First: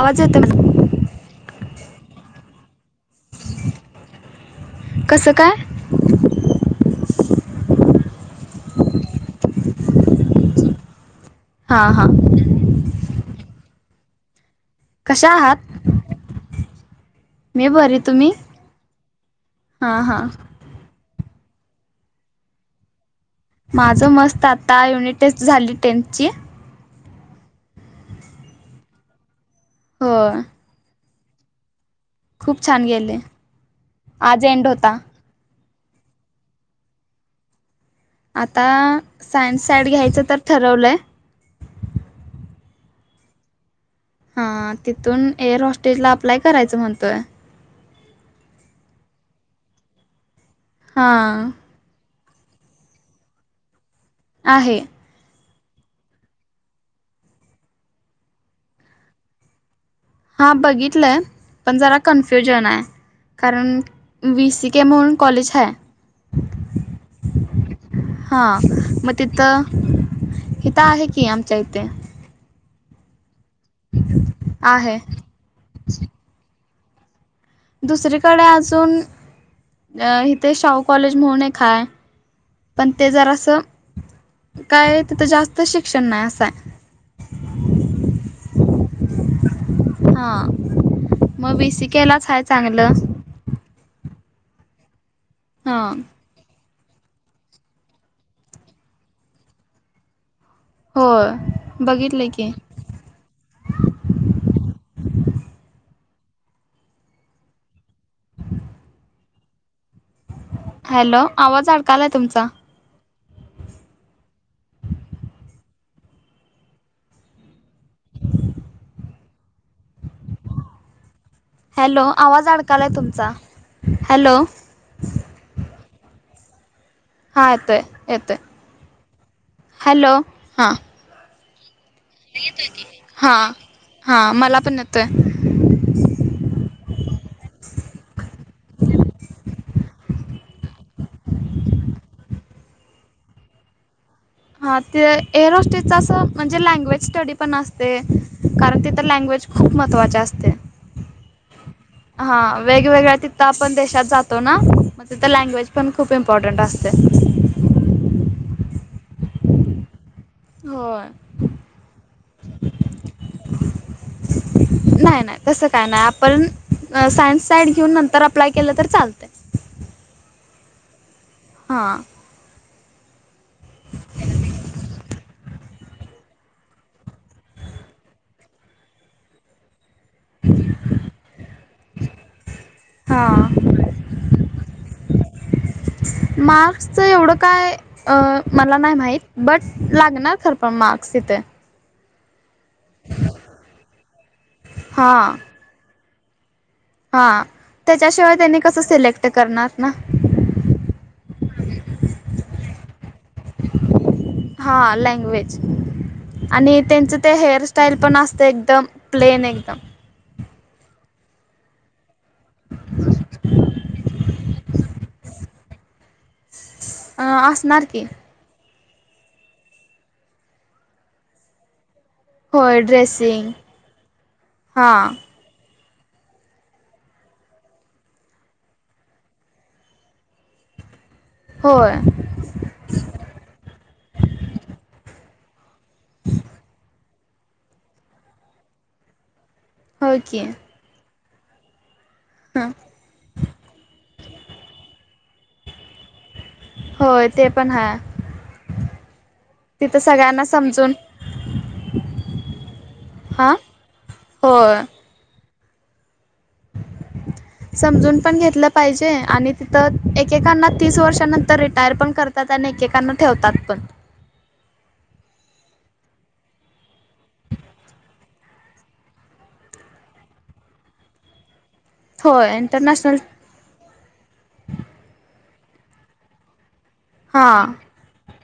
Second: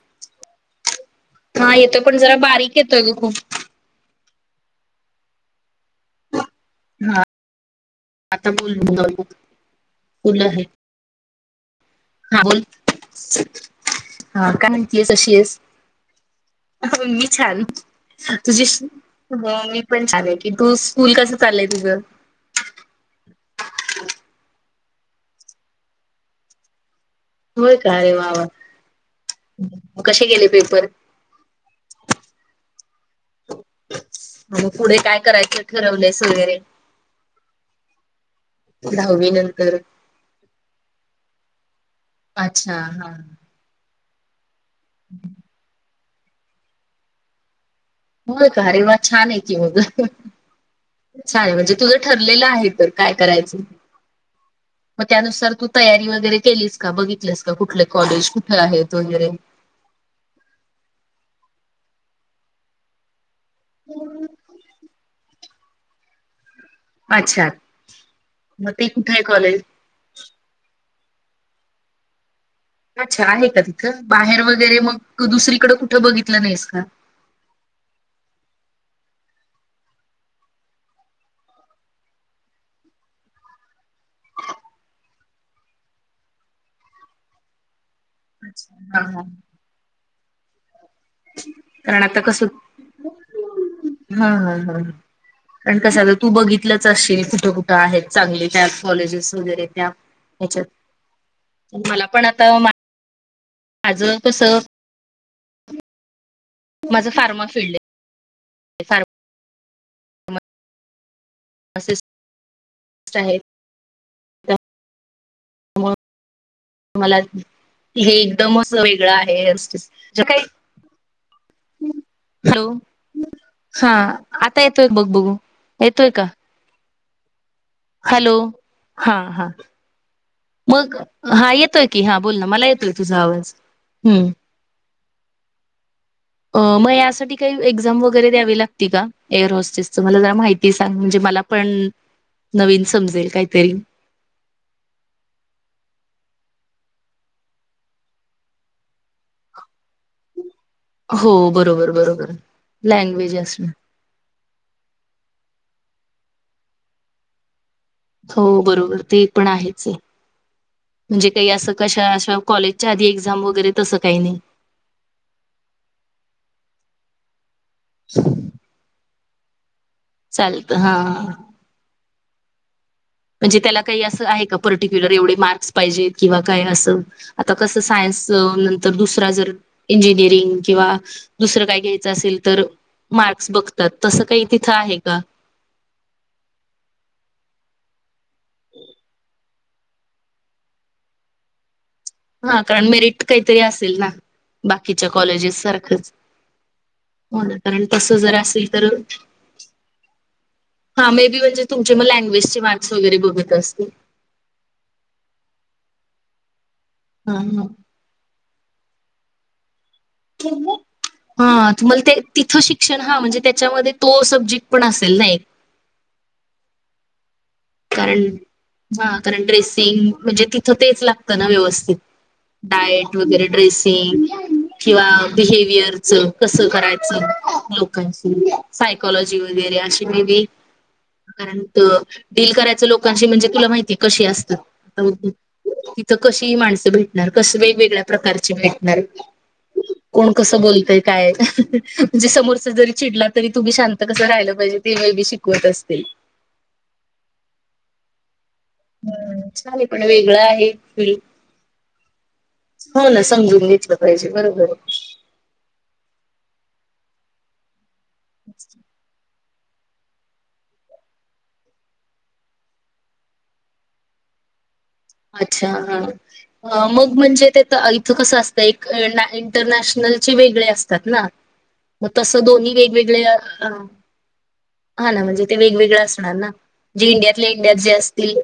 आवाज येतो मला हा येतोय पण जरा बारीक येतोय ग खूप. कसं काय? हा आता बोल कुल आहे. हा बोल. हा काय म्हणतीयेस कशा कशी येस. आहात मी छान बरी तुम्ही तुझी मी हां पण हां छान आहे की तू स्कूल कसं चालेय तुझं. का युनिट टेस्ट झाली टेन्थची होय काय अरे वा वा म हो कसे गेले पेपर. खूप छान गेले. आज म एंड पुढे होता काय करायचं ठरवलेस वगैरे आता दहावी सायन्स नंतर? साईड घ्यायचं तर ठरवलंय. हा हा. हा तिथून एअर हॉस्टेलला अप्लाय करायचं म्हणतोय. हो का अरे वा छान आहे की मग छान हां आहे म्हणजे तुझं ठरलेल आहे तर काय करायच आहे मग त्यानुस त तयारी वगैरे केलीस का बघितलीस का कुठले कॉलेज कुठे आहेत वगैरे हा बघितलंय पण जरा कन्फ्युजन आहे. कारण वी सी के म्हणून कॉलेज हाय. अच्छा हा ते कुठे मग आहे कॉलेज? तिथं इथं आहे की की आमच्या ईथे. अच्छा आहे का तिथं बाहेर वगैरे आहे मग दुसरीकडे कुठं बघितलं नाहीस का दुसरीकडे अजून इथे शाहू कॉलेज म्हणून एक हाय पण ते जरा असं. काय तिथ जास्त शिक्षण नाही असंय अच्छा, हा हा. हा मग बीसी कारण आता केेलाच ह कसं चांगलं. हा हा हा कारण हां कसं आता तू बघित बघीतलच असशील कुठ कुठ आहेत चांगले त्या कॉलेजेस वगैरे त्या हेच्या होय मला पण बघितलं आता की आजं कस. माझं फार्मा फीलड आहे फारमा हॅलो आवाज अडकाला आहे तुमचा साहेब. हम मला हे एकदमच वेगळं आहेट काही हॅलो आवाज हॅलो अडकालाय तुमचा हा हॅलो आता येतो एक बघ बघू. येतोय का. हां येतोय हॅलो येतोय हा हा हॅलो हां मग हा येतोय. कि हा बोल ना मला येतोय तुझा आवाज हम्म ते मग यासाठी काही एक्झाम वगैरे द्यावी लागते का एअर हॉस्टेस मला जरा माहिती सांग म्हणजे मला पण नवीन समजेल काहीतरी. हा ते एअर होस्टेस च असं म्हणजे लँग्विज स्टडी पण असते कारण तिथ लँग्विज खूप महत्त्वाचे असते हो बरोबर बरोबर हा वेगवेगळ्या लँग्वेज तिथ असणं आपण देशात जातो. ना मग तिथ लँग्वेज पण खूप इम्पॉर्टंट असते. हो बरोबर ते पण आहेच आहे. होय म्हणजे काही असं कशा-कशा कॉलेजच्या आधी एक्झाम वगैरे तसं काही नाही. नाही नाही तसं काय नाही आपण सायन्स साईड घेऊन नंतर अप्लाय केलं तर चालतंय. चालत हा. हा. म्हणजे त्याला काही अस आहे का पर्टिक्युलर एवढे मार्क्स पाहिजेत किंवा काय अस आता कस सायन न्स नंतर दुसरा जर इंजिनिअरिंग किंवा दुसरं काय घ्यायचं असेल तर. मार्क्स हां बघतात तसं काही तिथं आहे का. मार्क्सचं एवढं काय अं.. मला नाही माहीत बट लागणार खरं पण मार्क्स तिथे हा कारण मेरिट काहीतरी असेल ना बाकीच्या हां कॉलेजेस सारखंच. हां हो कारण तस जर त्याच्याशिवाय त्यांनी असेल कसं तर सिलेक्ट करणार ना हा मे बी म्हणजे तुमचे मग लैंग्वेज ची माणसं वगैरे असतील हा लँग्वेज आणि त्यांचं ते हा हा हेअरस्टाईल पण असते एकदम प्लेन एकदम. हा तुम्हाला ते-तिथ शिक्षण हा म्हणजे त्याच्यामध्ये तो सब्जेक्ट पण असेल ना असणार की. कारण हा कारण ड्रेसिंग म्हणजे तिथं तेच लागतं ना व्यवस्थित होय डायट वगैरे ड्रेसिंग ड्रेसिंग किंवा हा बिहेव्यर च कस करायचं लोकांची सायकॉलॉजी वगैरे अशी मे बी कारण होय डील करायचं लोकांशी म्हणजे तुला माहितीय कशी असत तिथं कशी ह माणसं भेटणार कशी वेगवेगळ्या प्रकारची भेटणार होय कोण की कसं बोलतय काय म्हणजे ह समोरच जरी चिडला तरी तुम्ही शांत कसं राहिलं पाहिजे ते मे बी शिकवत असतील होय ते पण ह हम्म चालेल पण वेगळं आहे समजून फील्ड हो ना हा समजून घेतलं पाहिजे बरोबर होय आहे समजून पण घेतलं पाहिजे आणि तिथं एकेकांना तीस वर्षानंतर रिटायर पण करतात आणि एकेकांना ठेवतात पण अच्छा मग म्हणजे ते-तित [unintelligible] कसं असतंर एक इंटरनॅशनल वेगळे असतात ना मग तस होय दोन्ही इंटरनॅशनल वेगवेगळे हा ना म्हणजे ते वेगवेगळं असणार ना जे इंडियातले हां इंडियात जे असतील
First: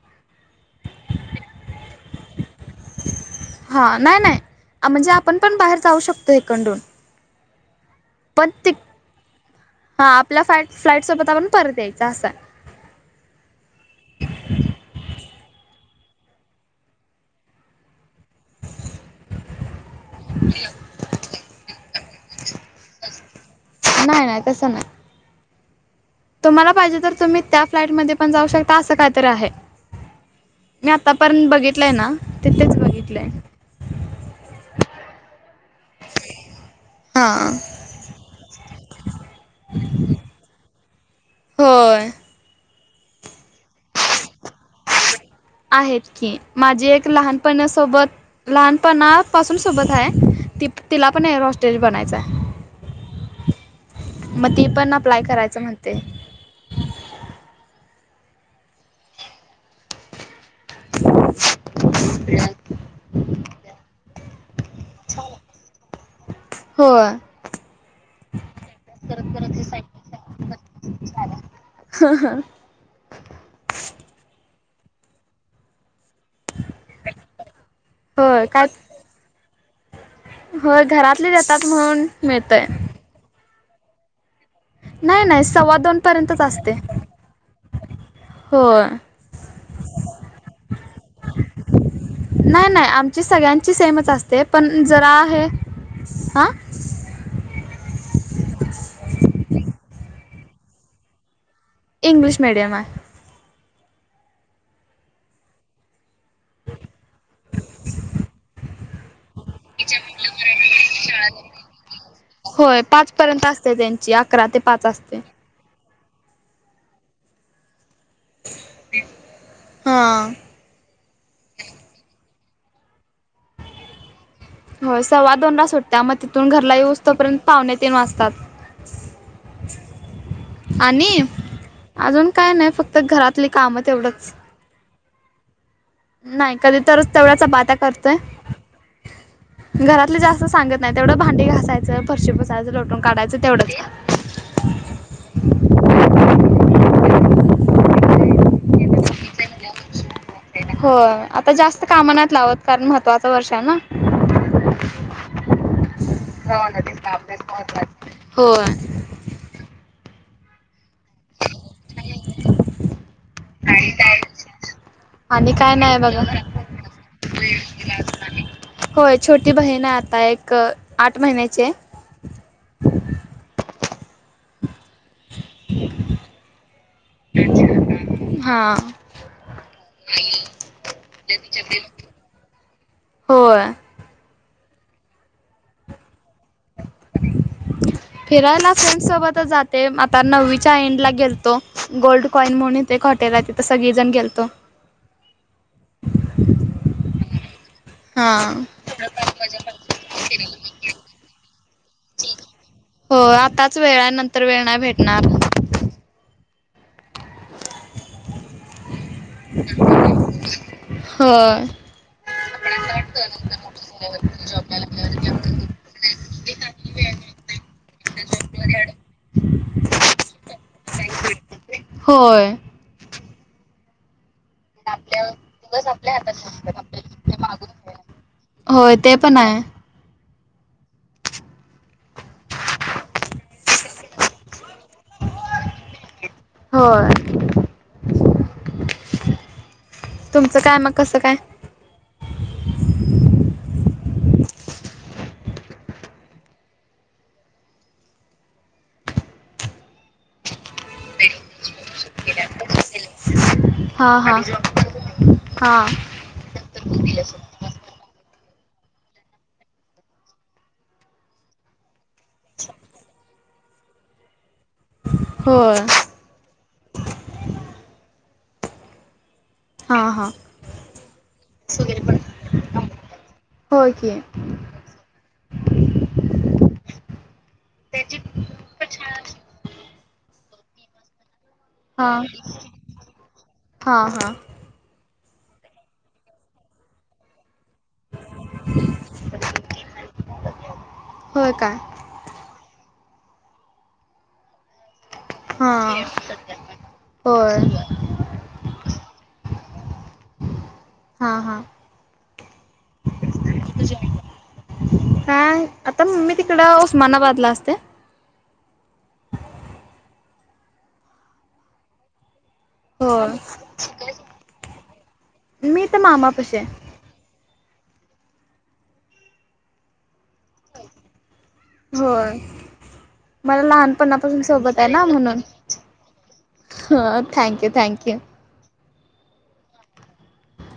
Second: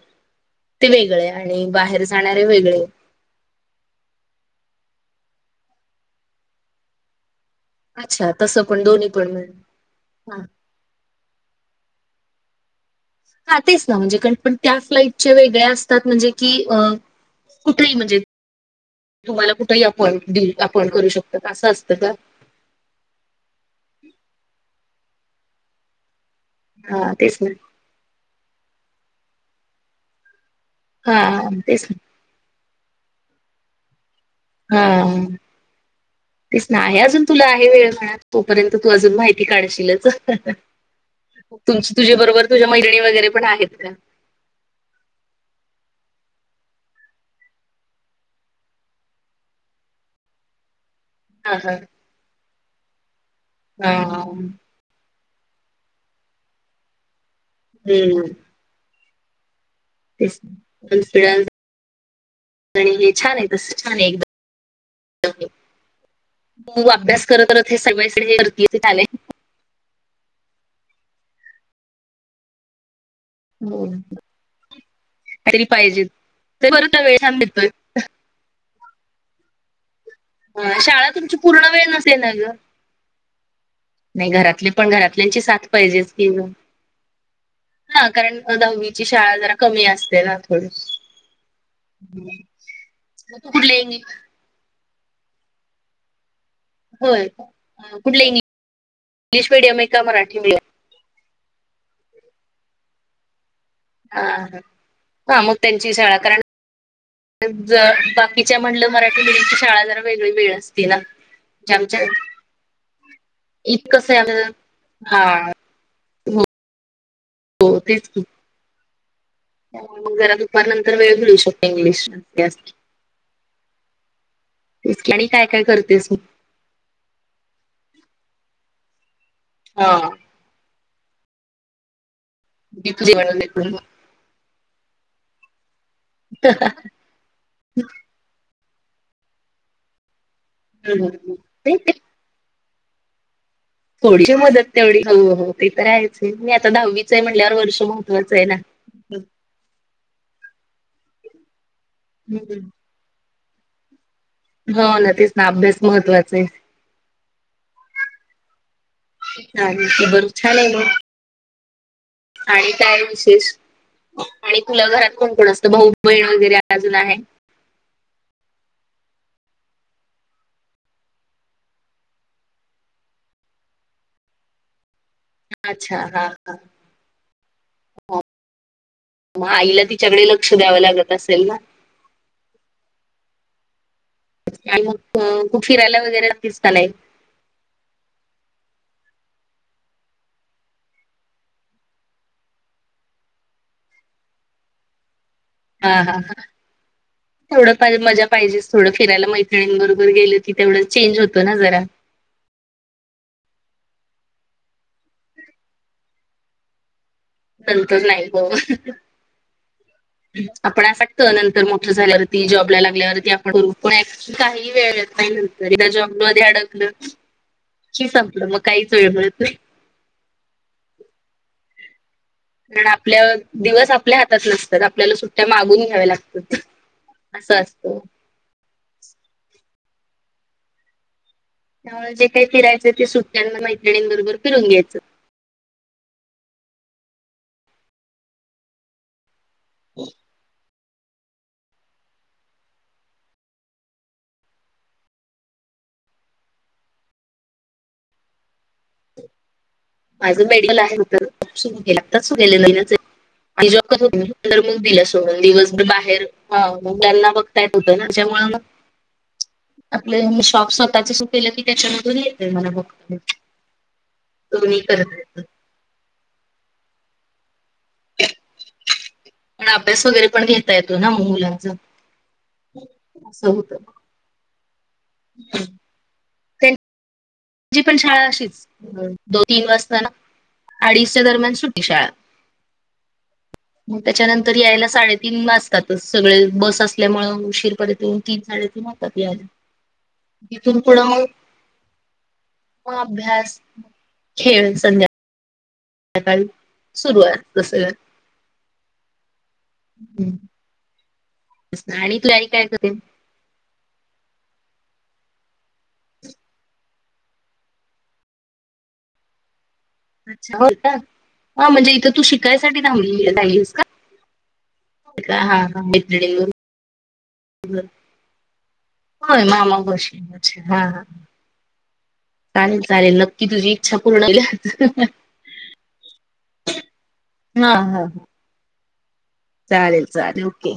ते वेगळे आणि बाहेर जाणारे वेगळे हां नाही नाही म्हणजे आपण पण बाहेर जाऊ शकतो एकंडून अच्छा पण तसं त दोन्ही पण मिळून हा आपल्या फ् फ्लाईट सोबत आपण परत यायच असं आहे हा तेच ना म्हणजेण पण त्या फ्लाईट वेगळे असतात म्हणजे की अ कुठेही म्हणजे तुम्हाला कुठेही आपऊ आप करू शकतो का असं असतं का नाही नाही तसं नाही तुम्हाला पाहिजे हा तर तेच तुम्ही ना त्या फ्लाईट मध्ये पण जाऊ शकता असं कायतरी आहे मी आतापर्यंत हा तेच बघितलंय ना तिथेच बघितलंय हा तेच ना आहे अजून तुला हा. आहे वेळ मिळा तोपर्यंत तू अजून माहिती काढशीलच तुम होय तुझ्या बरोबर तुझ्या मैत्रिणी वगैरे पण आहेत का आहेत की माझी एक लहानपणासोबत लहानपणापासून सोबत आहे ती तिला पण हा हा हॉस्टेल बनायचंय हा पण अप्लाय करायचं म्हणते हम्म यययभथक्षज आणि हे छान आहे तस छान आहे एकदम त होय अभ्यास करत हे सगळ्या गर्दी झाले हा हा हो तरी पाहिजे वेळत होय काय होय घरातले पूर्ण येतात वेळ म्हणून नसते ना ग मिळतय नाही घरातले पण नाही घरातल्यांची नाही साथ सव्वा दोन पाहिजेच की पर्यंतच असते हा कारण होय. दहावीची शाळा जरा कमी असते ना थोडी मग नाही नाही आमची तू सगळ्यांची कुठले इंग्लिश सेमच असते पण जरा आहे हां हो गुडि इंग्लिश मीडियम आहे का मराठी मीडियम इंग्लिश मीडिमात हा ह हा मग त्यांची शाळा कार बाकीच्या म्हलं मराठी मुची शाळा जरा वेगळी वेळ असते ना जमच्या होय पाच पर्यंत असते त्यांची अकरा ते पाच असते हा हो हो तेच हा. घरात उपारल्यांतर वेळ घळू शकते इंग्लिश हो की. आणि सव्वा काय दोन काय वाास होटत्या करतेस मग तिथून घरला येऊस तोपर्यंत पाहणे तीन वाजता सात हा आणि अजून काय नाही फक्त घरातले काम तेवढंच नाही कधी तरच तेवढ्याच बाटा करतोय घरातले जास्त सांगत नाही तेवढं भांडी घायं फर्शीी बसायचं लटून काढयचं थोडीशी मदत तेवढी हो हो ते तर राहायचंय मी आता दहावी म्हणल्यावर वर्ष महत्वाचं आहे ना हो आता जास्त कामानात लावत कारण महत्त्वाचं वर्ष आहे ना हो न तेच ना अभ्यास महत्त्वाचा आहे होय. चाले बर छान नाही म आणि काय विशेष आणि तुला घरात कोण कोण आणि असतं काय भाऊ नाही बघा. बहीण वगैरे अजून आहे होय छोटी बहीण आहे आता एक आठ महिन्याचे अच्छा हा हा हा मग आईला तिच्याकडे लक्ष द्यावं लागत असेल ना होय खूप फिरायला वगैरे दिसतलय फ्रें सोबतच जाते आता नववीच्या एंड ला गेलतो गोल्ड कॉईन म्हणूने खॉटेला रिझन गेलतो हा हा ह तेवडं मजा हा. पाहिजे थोडं फिरायला मैत्रणींबरोबर गेलो त तेवढं चेंज होतो ना जरा ज्ञररभृल हो आताच वेळ नंतर वेळ नाही भेटणार बलतच नाही ब आपण अस वागत नंतर होय. मोठ झाल्यावरती जॉबला लागल्यावरती आप. काही वेळ येत नाही नंतरदा एकदा जॉबमध्ये अडकल कि संपलं मग काहीच वेळ ममीळत न्हाय. होय कारण आपल्या दिवस आपल्या हात तात नतात आपल्याला सुट्ट्या मागून घ्याव्या लागतात असं असत. होय ते पण आहे. त्यामुळे जे काही फिरायचं ते सुट्ट्यांना मैत्रिणींबरोबर फिरून घ्यायचं. होय. तुमचं काय मग कसं काय? माझं मेडिकल आहे हित सुरूकेल आताच सुरु केल. ती जॉब करत हा हा होतीर मग दिला सोडून हा. दिवसभर बाहेर मुलांना बघता येत होतं ना त्यामुळ म. आपलं शॉप स्वतःच सुकलं की त्याच्यामधून येतय मला बघत. तो्ही करता येत. होय. पण हा अभ्यास वगैरे हा पण घेता येतो ना मग मुलांच अस होत. होय की ह. जी पण शाळा अशीच दोन तीन वाजता ना अडीचच्या दरम्यान सूटते हा शाळा, हा मग हा त्याच्यानंतर याला साडे तन वाजतात सगळे बस असल्यामुळे उशीर, परतन तीन साडे तन होतात याला. तिथून पुढं हाय होय काय. अभ्यास खेळ सन हा. ध्यकाळी सुरू आहे होय तस. हम्. हा हा आणि तू आई काय करते. हां आता मम्मी तिकड उस्मानाबादलात असते. अच्छा हो ना हा म्हणजे इथं तू शिकायसाठी थांबलेली होय. राहायलीस का. का हा का मी तर मैत्रीनीन मामापशी आहे. बरोबर. होय मामा पशी पशी हा हा. होय चालेल चालेल नक्की मला तुझी इच्छा पूर्ण होईल. लहानपणापासून सोबत आहे ना म्हणून हा थँक य्यू हा हा थँक्यू. चालेल चालेल ओके.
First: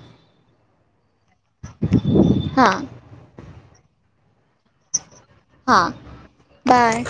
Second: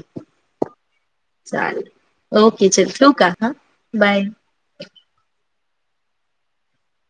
चाले ओके हां चल ठेउ का ह बाय. हा बाय.